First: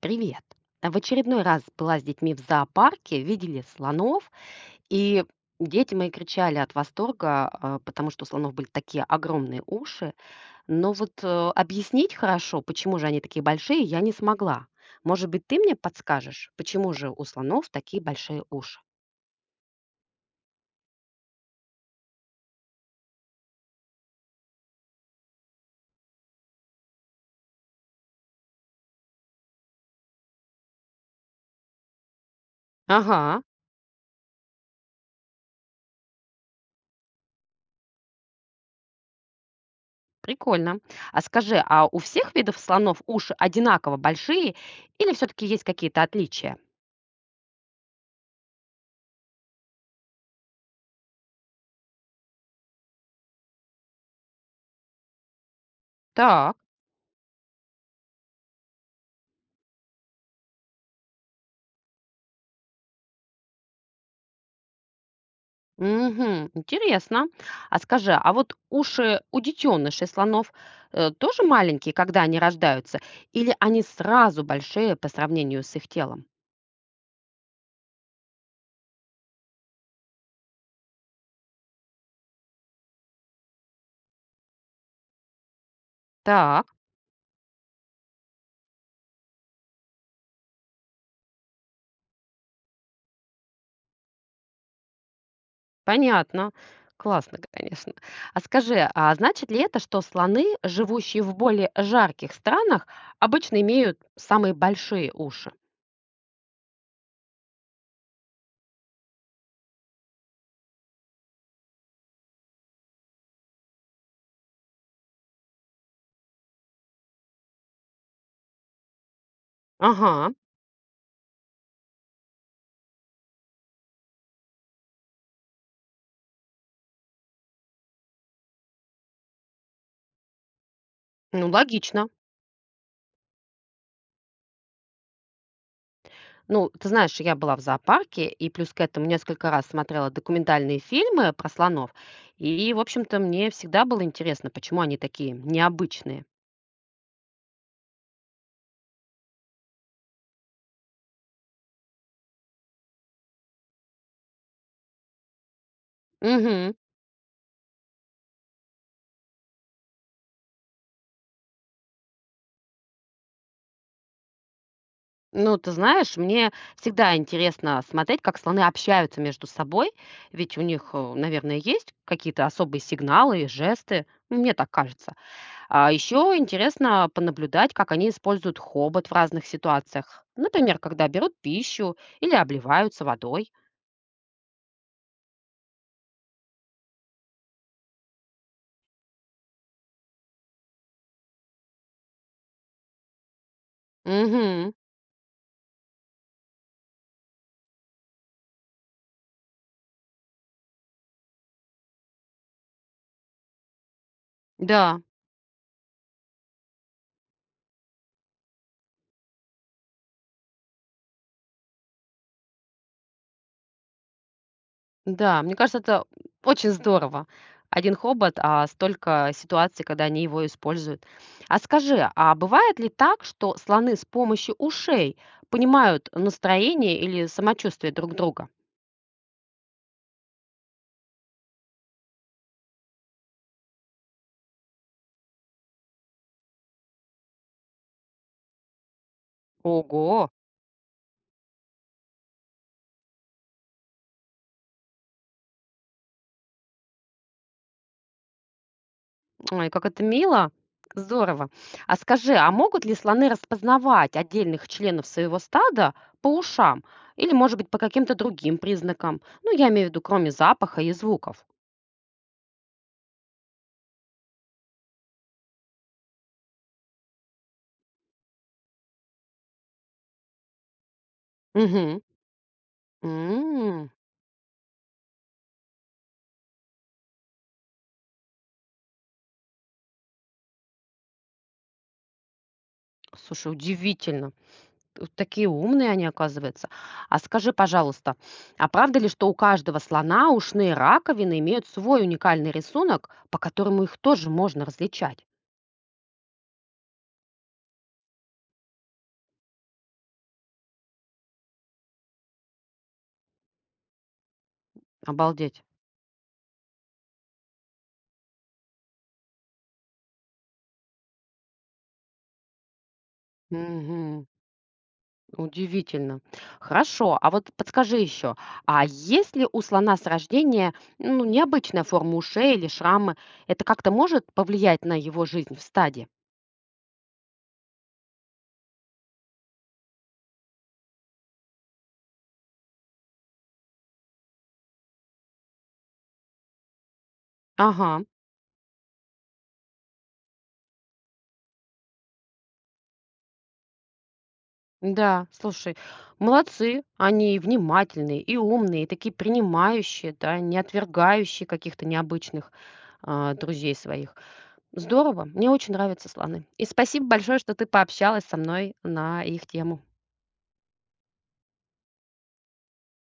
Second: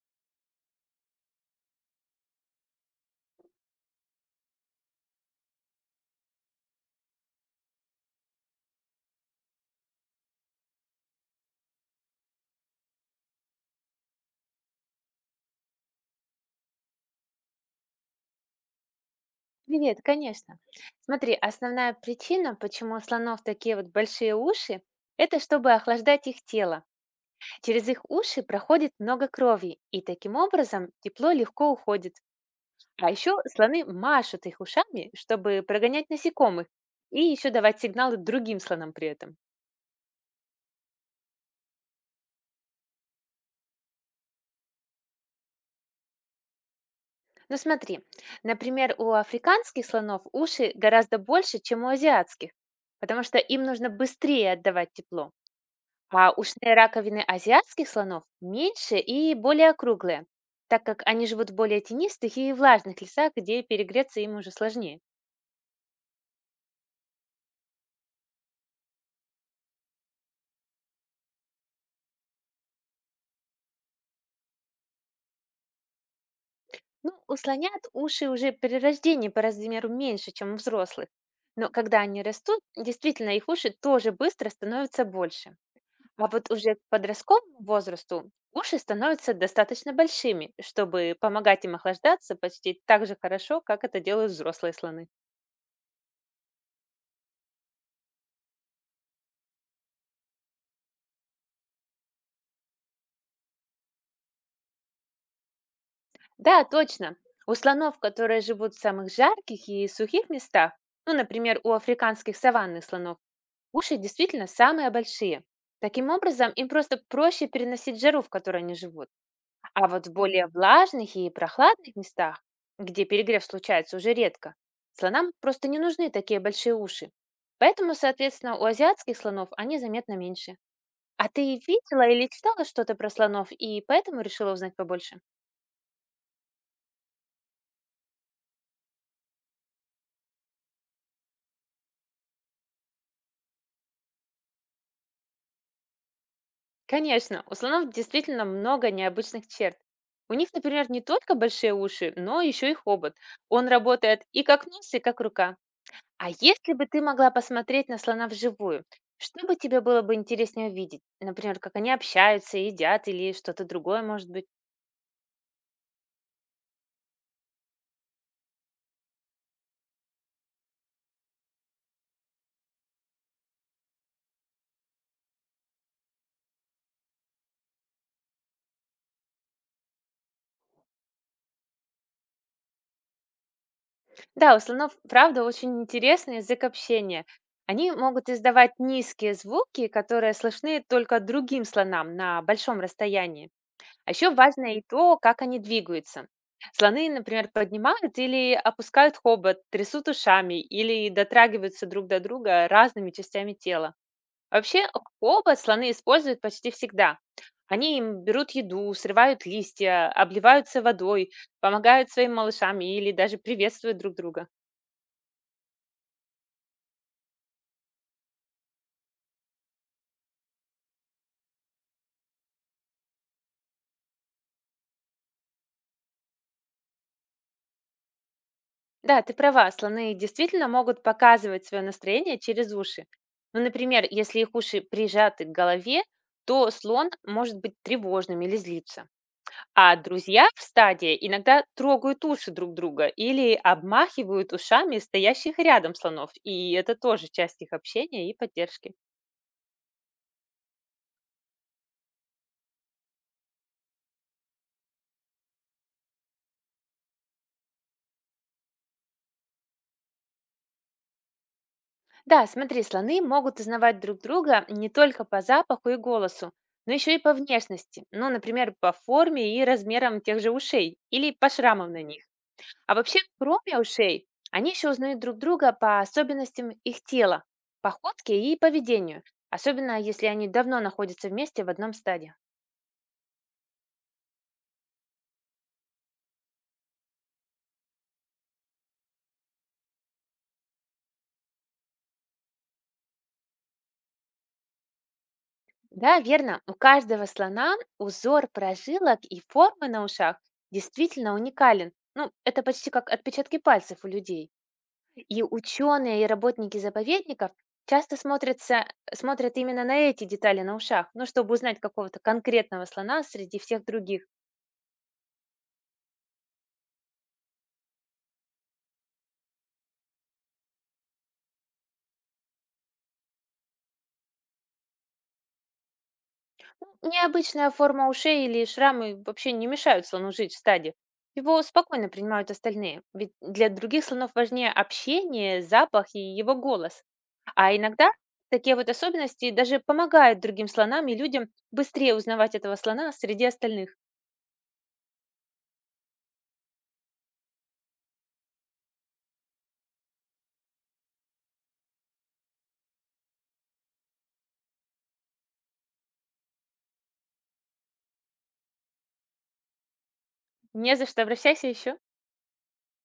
Привет. В очередной раз была с детьми в зоопарке, видели слонов, и дети мои кричали от восторга, потому что у слонов были такие огромные уши. Но вот э, Объяснить хорошо, почему же они такие большие, я не смогла. Может быть, ты мне подскажешь, почему же у слонов такие большие уши? Привет, конечно. Смотри, основная причина, почему у слонов такие вот большие уши, это чтобы охлаждать их тело. Через их уши проходит много крови, и таким образом тепло легко уходит. А еще Ага, слоны машут их ушами, чтобы прогонять насекомых и еще давать сигналы другим слонам при этом. прикольно. А скажи, а у всех видов слонов уши одинаково большие или все-таки есть какие-то отличия? Но смотри, например, у африканских слонов уши гораздо больше, чем у азиатских, потому что им нужно быстрее отдавать тепло. А Так. ушные раковины азиатских слонов меньше и более округлые, так как они живут в более тенистых и влажных лесах, где перегреться им уже сложнее. Мгм. Интересно. А скажи, а вот уши у детенышей слонов тоже маленькие, когда они рождаются, или они сразу большие по сравнению с их телом? Ну, у слонят уши уже при рождении по размеру меньше, чем у взрослых. Но когда они растут, действительно их уши тоже быстро становятся больше. А вот Так, уже к подростковому возрасту уши становятся достаточно большими, чтобы помогать им охлаждаться почти так же хорошо, как это делают взрослые слоны. понятно. Классно, конечно. А скажи, а значит ли это, что слоны, живущие в более жарких странах, обычно имеют самые большие уши? Да, точно. У слонов, которые живут в самых жарких и сухих местах, ну, например, у африканских саванных слонов, уши действительно самые большие. Таким образом, им просто проще переносить жару, в которой они живут. А вот в Ага, более влажных и прохладных местах, где перегрев случается уже редко, слонам просто не нужны такие большие уши. Поэтому, соответственно, у азиатских слонов они заметно меньше. А ты ну видела логично. или читала что-то про слонов, и поэтому решила узнать побольше? Ну, ты знаешь, я была в зоопарке и плюс к этому несколько раз смотрела документальные фильмы про слонов. И, в общем-то, мне всегда было интересно, почему они такие необычные. Конечно, у слонов действительно много необычных черт. У них, например, не только большие уши, но еще и хобот. Он работает и как нос, и как рука. А если Угу. бы ты могла посмотреть на слона вживую, что бы тебе было бы интереснее увидеть? Например, как они общаются, едят или что-то другое, может быть. Ну, ты знаешь, мне всегда интересно смотреть, как слоны общаются между собой, ведь у них, наверное, есть какие-то особые сигналы и жесты, мне так кажется. А еще интересно понаблюдать, как они используют хобот в разных ситуациях, например, когда берут пищу или обливаются водой. Да, у слонов, правда, очень интересный язык общения. Они могут издавать низкие звуки, которые слышны только другим слонам на большом расстоянии. А еще Угу. важно и то, как они двигаются. Слоны, например, поднимают или опускают хобот, трясут ушами или дотрагиваются друг до друга разными частями тела. Вообще, Да, хобот слоны используют почти всегда. Они им берут еду, срывают листья, обливаются водой, помогают своим малышам или даже приветствуют друг друга. да, мне кажется, это очень здорово. Один хобот, а столько ситуаций, когда они его используют. А скажи, а бывает ли так, что слоны с помощью ушей понимают настроение или самочувствие друг друга? Да, ты права, слоны действительно могут показывать свое настроение через уши. Ну, например, если их уши прижаты к голове, то слон может быть тревожным или злиться. А Ого, друзья в стаде иногда трогают уши друг друга или обмахивают ушами стоящих рядом слонов, и это тоже часть их общения и поддержки. ой, как это мило, здорово. А скажи, а могут ли слоны распознавать отдельных членов своего стада по ушам или, может быть, по каким-то другим признакам? Ну, я имею в виду, кроме запаха и звуков. Да, смотри, слоны могут узнавать друг друга не только по запаху и голосу, но еще и по внешности, ну, например, по форме и размерам тех же ушей или по шрамам Мгм. на них. А вообще, кроме ушей, они еще узнают друг друга по особенностям их тела, походке и поведению, особенно если они давно находятся вместе в одном стаде. Слушай, удивительно. Т Такие умные они, оказываются. А скажи, пожалуйста, а правда ли, что у каждого слона ушные раковины имеют свой уникальный рисунок, по которому их тоже можно различать? Да, верно, у каждого слона узор прожилок и формы на ушах действительно уникален. Ну, это почти как отпечатки пальцев у людей. И Обалдеть. ученые и работники заповедников часто смотрят именно на эти детали на ушах, ну, чтобы узнать какого-то конкретного слона среди всех других. Мгм. Удивительно. Хорошо, а вот подскажи еще, а если у слона с рождения, ну, необычная форма ушей или шрамы, это как-то может повлиять на его жизнь в стаде? Ну, необычная форма ушей или шрамы вообще не мешают слону жить в стаде. Его спокойно принимают остальные, ведь для других слонов важнее общение, запах и его голос. А Ага. иногда такие вот особенности даже помогают другим слонам и людям быстрее узнавать этого слона среди остальных. Да, слушай, молодцы, они и внимательные, и умные, и такие принимающие, да, не отвергающие каких-то необычных друзей своих. Здорово, мне очень нравятся слоны. И спасибо большое, что ты пообщалась со мной на их тему. Не за что, обращайся еще.